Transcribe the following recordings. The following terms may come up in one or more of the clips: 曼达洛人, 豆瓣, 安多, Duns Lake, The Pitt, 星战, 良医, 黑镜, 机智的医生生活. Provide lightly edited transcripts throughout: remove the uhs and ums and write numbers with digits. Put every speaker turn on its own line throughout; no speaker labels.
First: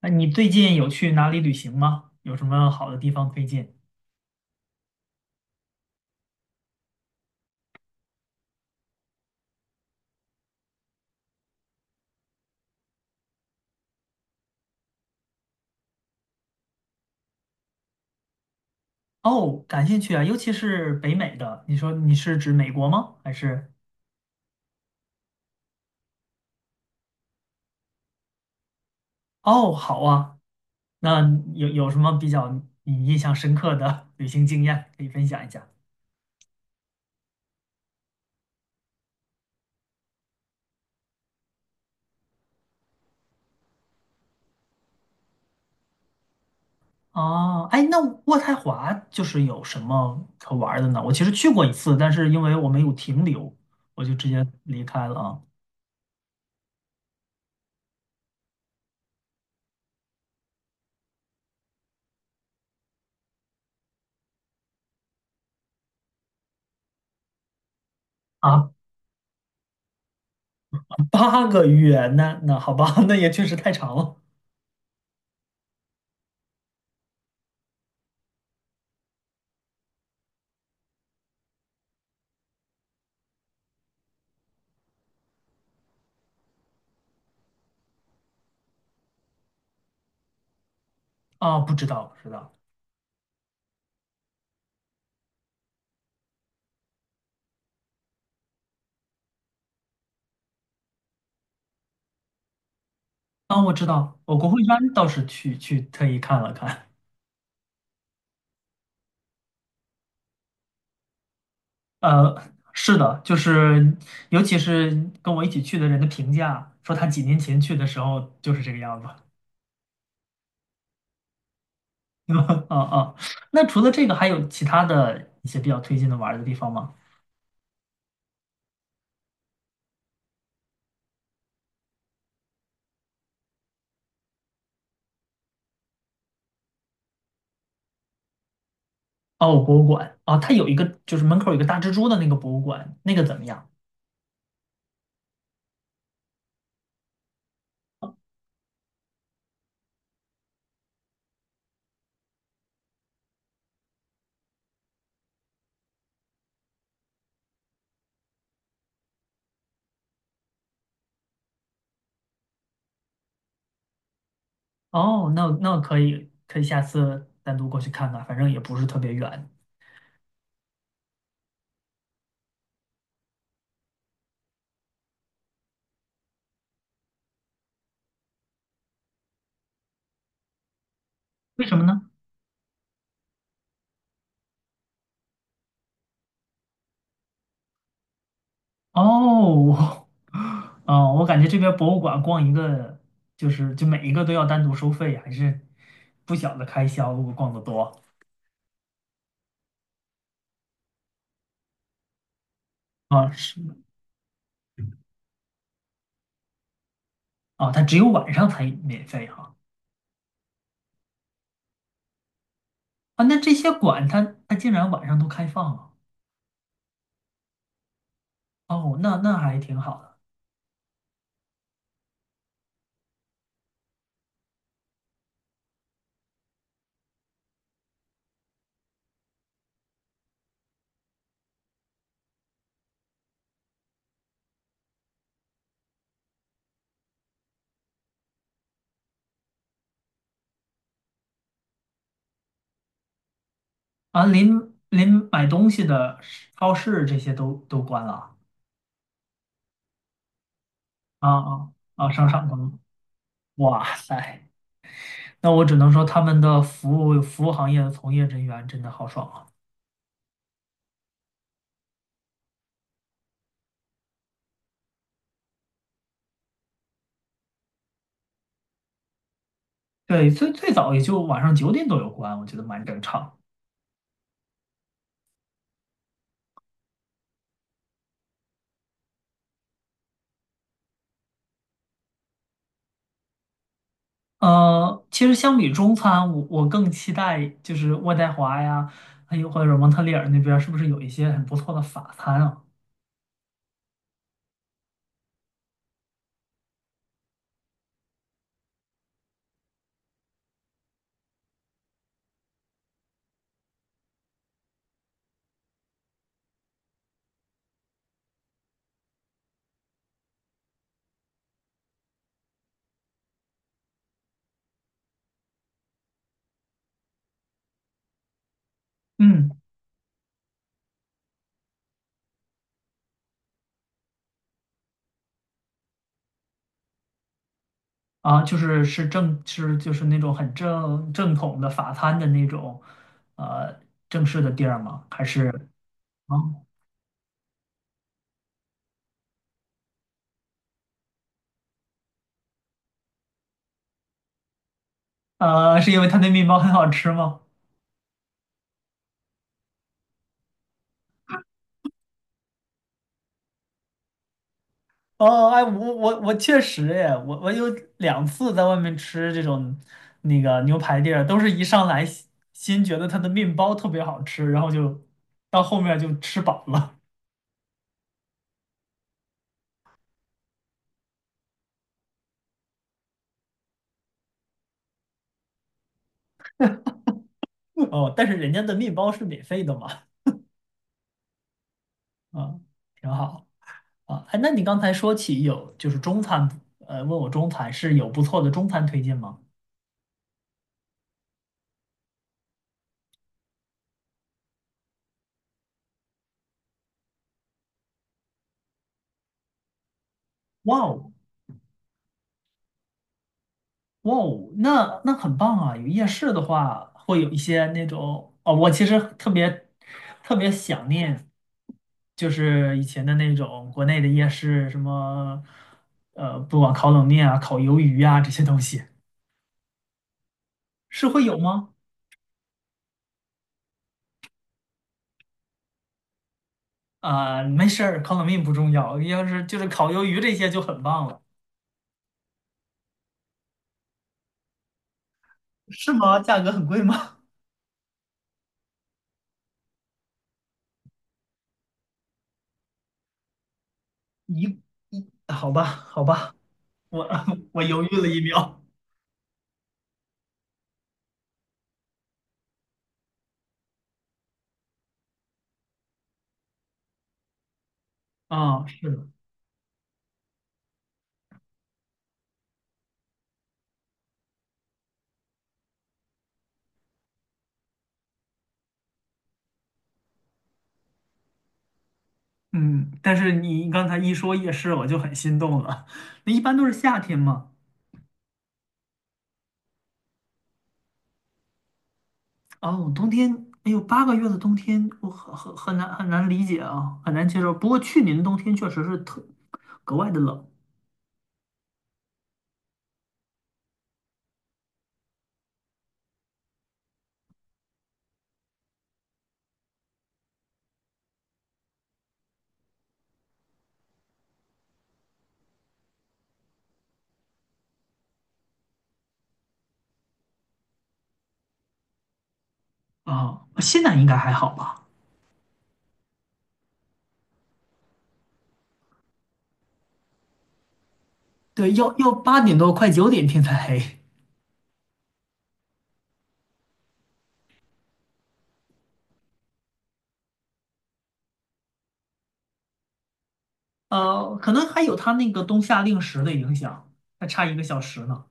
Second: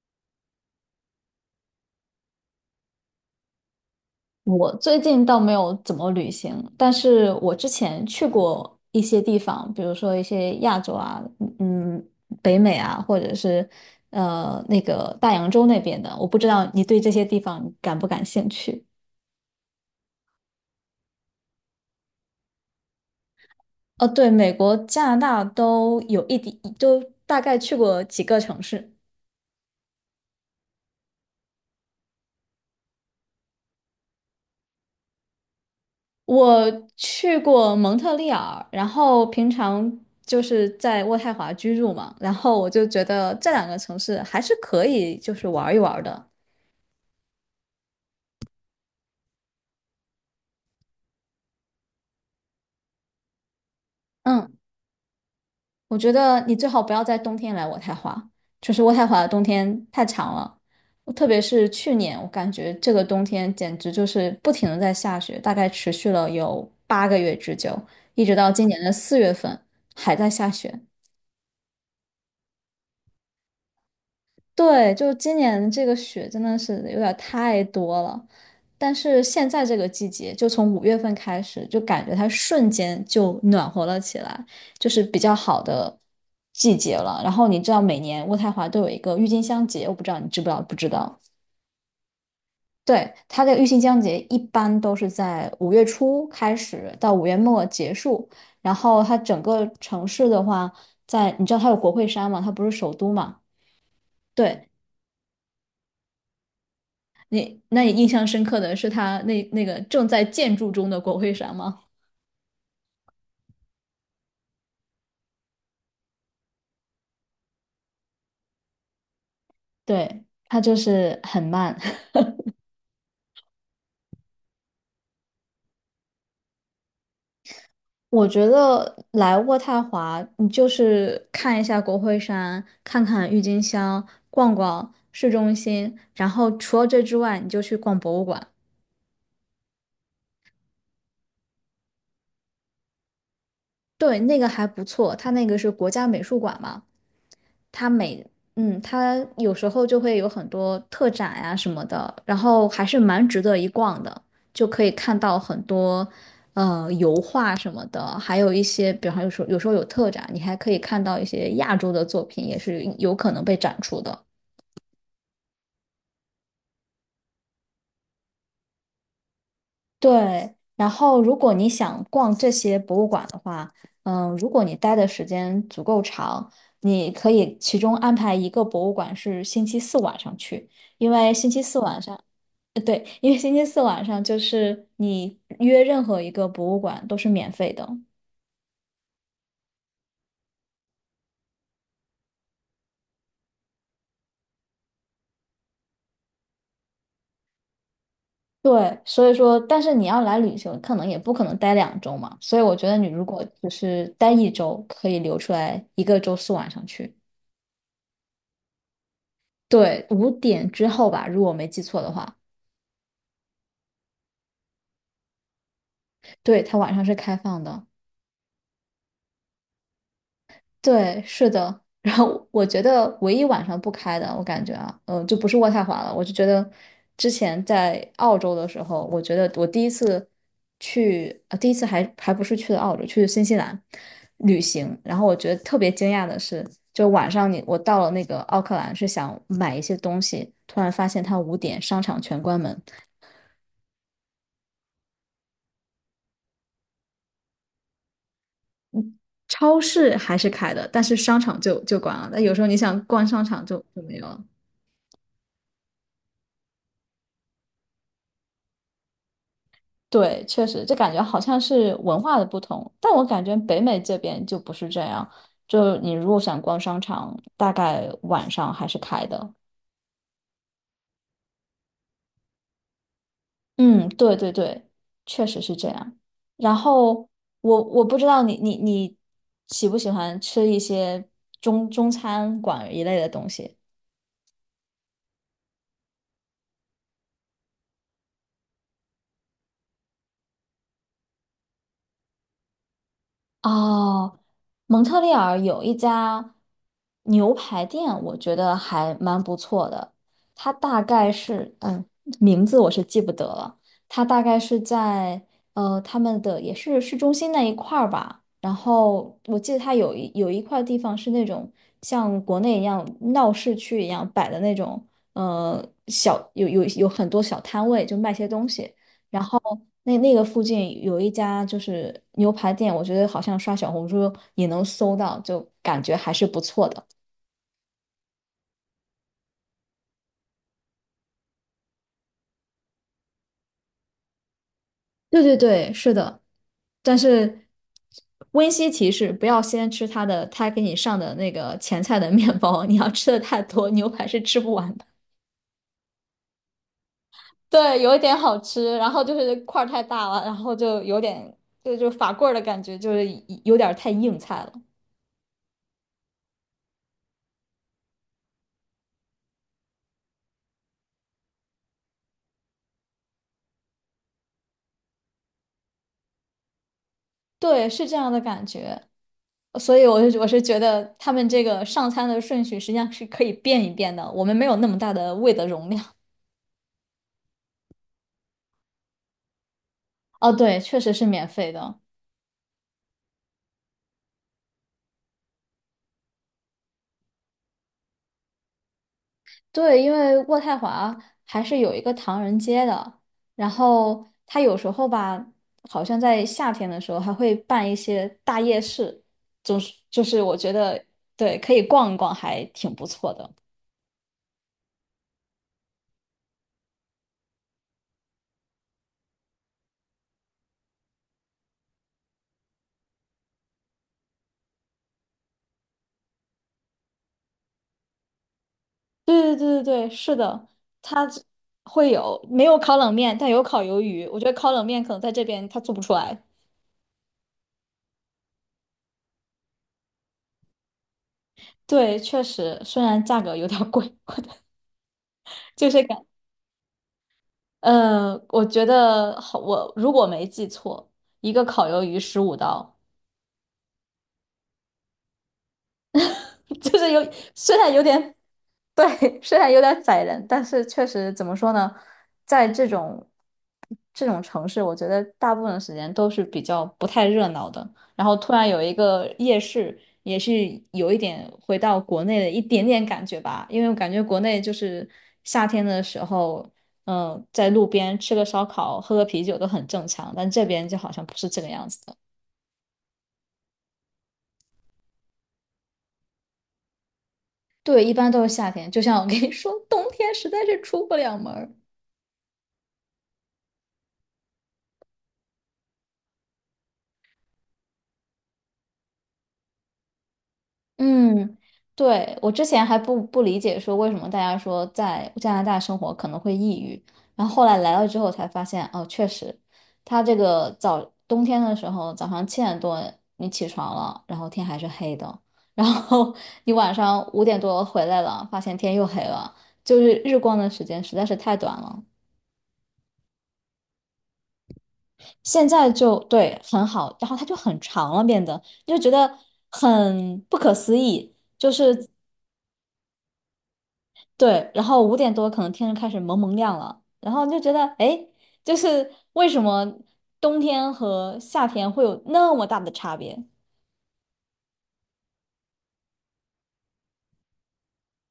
那你最近有去哪里旅行吗？有什么好的地方推荐？
我最近倒没有怎么旅行，但是我之前去过一些地方，比如说一些亚洲啊，嗯，北美啊，或者是那个大洋洲那边的，我不知道你对这些地方感不感兴趣？
哦，感兴趣啊，尤其是北美的。你说你是指美国吗？还是？
哦，对，美国、加拿大都有一点，都大概去过几个城市。
哦，好啊。那有什么比较你印象深刻的 旅行经验可以分享一下？
我去过蒙特利尔，然后平常就是在渥太华居住嘛，然后我就觉得这两个城市还是可以，就是玩一玩的。
哦，哎，那渥太华就是有什么可玩儿的呢？我其实去过一次，但是因为我没有停留，我就直接
嗯，
离开了啊。
我觉得你最好不要在冬天来渥太华，就是渥太华的冬天太长了，我特别是去年，我感觉这个冬天简直就是不停的在下雪，大概持续了有8个月之久，一直到今
啊，
年的4月份还在下雪。
八个月，那好吧，那也确实太长了
对，就今年这个雪真的是有点儿太多了，但是现在这个季节，就从5月份开始，就感觉它瞬间就暖和了起来，就是比较好的季节了。然后你知道，每年渥太华都有一个郁金香节，我不知道你知不知道？不知道。
啊，不知道不知道。
对，它的郁金香节一般都是在5月初开始到5月末结束，然后它整个城市的话，在你知道它有国会山嘛，它不是首都嘛。
啊，我知道，我国会
对，
山倒是去特意看了看，
那你印象深刻的是他那个正在建筑中的国会山吗？
呃，是的，就是尤其是跟我一起去的人的评价，说他几年前去的时候就是这个样子。
对，他就是很慢。
啊啊，那除了这个，还有其他的一些比较推荐的玩儿的地方吗？
我觉得来渥太华，你就是看一下国会山，看看郁金香，逛逛市中心，然后除了这之外，你就去逛博物馆。
哦，博物馆，哦，它有一个就是门口有一个大蜘蛛的那个博物馆，那个怎么样？
对，那个还不错，它那个是国家美术馆嘛。它每嗯，它有时候就会有很多特展呀、什么的，然后还是蛮值得一逛的，就可以看到很多油画什么的，还有一些，比方有时候有特展，你还可以看到一些亚洲的作品，也是有可能被展出的。
哦，那可以下次单独过去看看，反正也不是特别远。
对，然后如果你想逛这些博物馆的话，如果你待的时间足够长，你可以其中安排一个博物馆是星期四晚上去。因为星期
为什
四
么
晚
呢？
上，对，因为星期四晚上就是你约任何一个博物馆都是免费的。
哦，哦，我感觉这边博物馆逛一个，就是就每一个都要单独收费，还是不小的开销。如果逛得多
对，所以说，但是你要来旅行，可能也不可能待2周嘛。所以我觉得你如
啊，
果
是
只是待1周，可以留出来一个周四晚上去。
啊，它只有晚上才免费哈
对，五点之后吧，如果我没记错的话，
啊。那这些馆它竟然晚上都开放了
对，它晚上是开放的。
哦，那还挺好的
对，是的。然后我觉得唯一晚上不开的，我感觉啊，就不是渥太华了。我就觉得之前在澳洲的时候，我觉得我第一次去，啊，第一次还不是去的澳洲，去新西兰旅行。然后我觉得特别惊讶的是，就晚上我到了那个奥克兰，是想买一些东西，突然发现它五点商场全关门，
啊。临临买东西的超市这些都关了
超市还是开的，但是
啊
商场
啊
就
啊，
关
商
了。那
场
有
关
时候
了。
你想逛商场就
哇
就没有了。
塞，那我只能说他们的服务行业的从业人员真的好爽啊。
对，确实，这感觉好像是文化的不同，但我感觉北美这边就不是这样。就你如果想逛商场，大概晚上还是开的。
对，最最早也就晚上九点多有关，我觉得蛮正常。
嗯，对对对，确实是这样。然后我不知道你喜不喜欢吃一些中餐馆一类的东西。
其实相比中餐，我更期待就是渥太华呀，还有或者蒙特利尔那边儿是不是有一些很不错的法餐啊？
哦，蒙特利尔有一家牛排店，我觉得还蛮不错的。它大概是，名字我是记不得了。它大概是在他们的也是市中心那一块儿吧。然后我记得它有一块地方是那种像国内一样闹市区一样摆的那种，小有有有很多小摊位，就卖些东西。然
嗯。
后那个附近有一家就是牛排店，我觉得好像刷小红书也能搜到，就感觉还是不错的。
啊，就是是正是就是那种很正统的法餐的那种，呃，正式的地儿吗？还
对
是
对对，是
啊，
的。但是温馨提示，不要先吃他的，他给你上的那个前菜的面包，你要吃的太多，牛排是吃不完的。
是因为它那面包很好吃吗？
对，有一点好吃，然后就是块儿太大了，然后就有点就法棍儿的感觉，就是有点儿太硬菜了。
哦，哎，我确实哎，我有2次在外面吃这种那个牛排店儿都是一上来先觉得它的面包特别好吃，然后就到后面就吃饱了。
对，是这样的感觉。所以我是觉得他们这个上餐的顺序实际上是可以变一变的，我们没有那么大的胃的容量。
哦，但是人家的面包是免费的嘛，
哦，对，确实是免费的。
啊，挺好啊。哎，那你刚才说起有就是中餐，问我中餐是有不错的中餐推荐吗？
对，因为渥太华还是有一个唐人街的，然后他有时候吧，好像在夏天的时候还会办一些大夜市，总是就是我觉
哇
得
哦，
对，可以逛一逛，还挺不错的。
哇哦，那很棒啊！有夜市的话，会有一些那种哦，我其实特别特别想念。就是以前的那种国内的夜市，什么不管烤冷面啊、烤鱿鱼啊这些东西，
对对对对对，是的，
是会
它
有
这
吗？
会有没有烤冷面，但有烤鱿鱼。我觉得烤冷面可能在这边它做不出来。
啊、没事儿，烤冷面不重要，要是就是烤鱿鱼这些就很棒了。
对，确实，虽然价格有点儿贵，我的就
是
是
吗？
感，
价格很贵吗？
我觉得好，我如果没记错，一个烤鱿鱼15刀，
一一，好吧，好吧，
就
我
是有
我
虽
犹豫
然有
了一
点
秒。
对，虽然有点宰人，但是确实怎么说呢，在这种城市，我觉得大部分时间都是比较不太热闹的。然后突
啊、
然有
是
一
的，
个夜市，也是有一点回到国内的一点点感觉吧，因为我感觉国内就是夏天的时候。在路边吃个烧烤、喝个啤酒都很正常，但这边就好像不是这个样子。的。
嗯，但是你刚才一说夜市，我就很心动了。那一般都是夏天嘛。
对，一般都是夏天。就像我跟你说，冬天实在是出不了门儿
哦，冬天，哎呦，八个月的冬天，我很难理解啊，很难接受。不过去年的冬天确实是格外的冷
嗯，对，我之前还不理解，说为什么大家说在加拿大生活可能会抑郁，然后后来来了之后才发现，哦，确实，它这个早冬天的时候，早上7点多你起床了，然后天还是黑的，然后 你晚上5点多回来了，发现天又黑了，就是日光的时间实在是太短了。
啊，现在应该还好吧？
现在就对很好，然后它就很长了，变得你就觉得很不可思议，就
对，要
是
要8点多快九点天才黑。
对，然后五点多可能天就开始蒙蒙亮了，然后你就觉得哎，诶就是为什么冬天和夏天会有那么大的差别？
可能还有它那个冬夏令时的影响，还差1个小时呢。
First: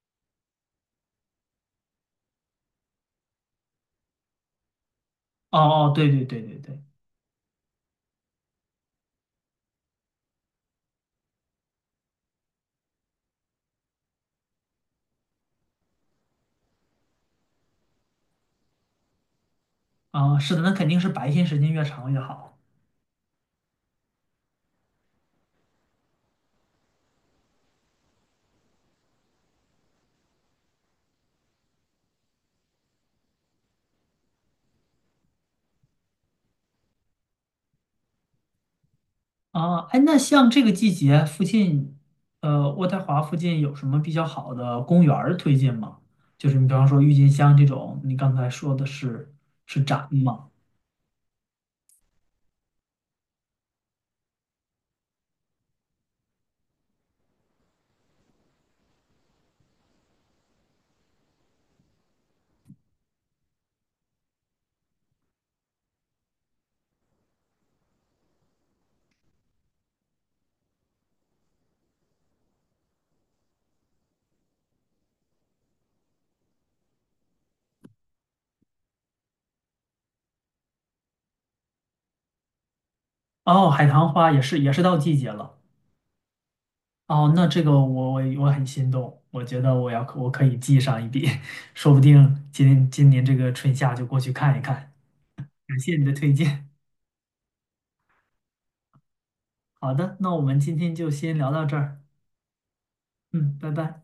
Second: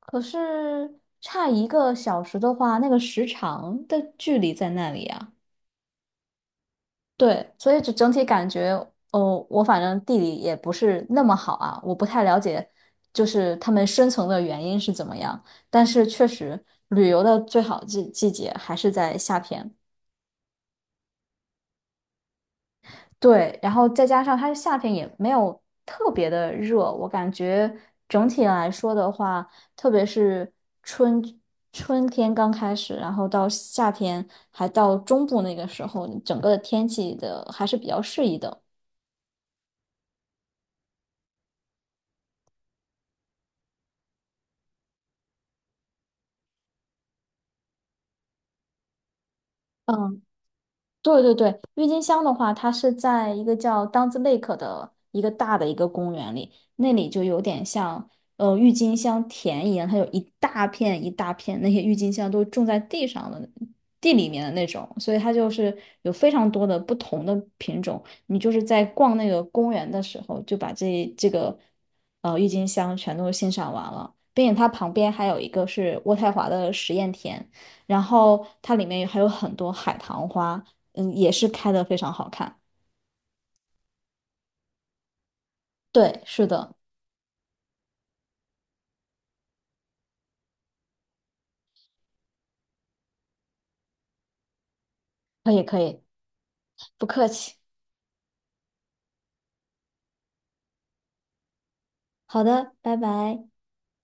可是差1个小时的话，那个时长的距离在那里啊。
哦哦，对对对对对，
对，所以就整体感觉，哦，我反正地理也不是那么好啊，我不太了解，就是他们深层的原因是怎么样。但是确实，旅游的最好季节还是在夏天。
啊，是的，那肯定是白天时间越长越好。
对，然后再加上它夏天也没有特别的热，我感觉整体来说的话，特别是春春天刚开始，然后到夏天还到中部那个时候，整个的天气的还是比较适宜的。
啊，哎，那像这个季节附近，渥太华附近有什么比较好的公园儿推荐吗？就是你比方说郁金香这种，你刚才说的是展
嗯。
吗？
对对对，郁金香的话，它是在一个叫 Duns Lake 的一个大的一个公园里，那里就有点像郁金香田一样，它有一大片一大片，那些郁金香都种在地上的地里面的那种，所以它就是有非常多的不同的品种。你就是在逛那个公园的时候，就把这个郁金香全都欣赏完了，并且它旁边还有一个是渥太华的实验田。然后它里面还有很多海棠花，也是开的非常好看。
哦，海棠花也是到季节了。
对，是的，
哦，那这个我很心动，我觉得我可以记上一笔，说不定今年这个春夏就过去看一看。
可以
感
可
谢
以，
你的推荐。
不客气。
好的，那我们今天就先聊到这儿。
好的，拜拜。
嗯，拜拜。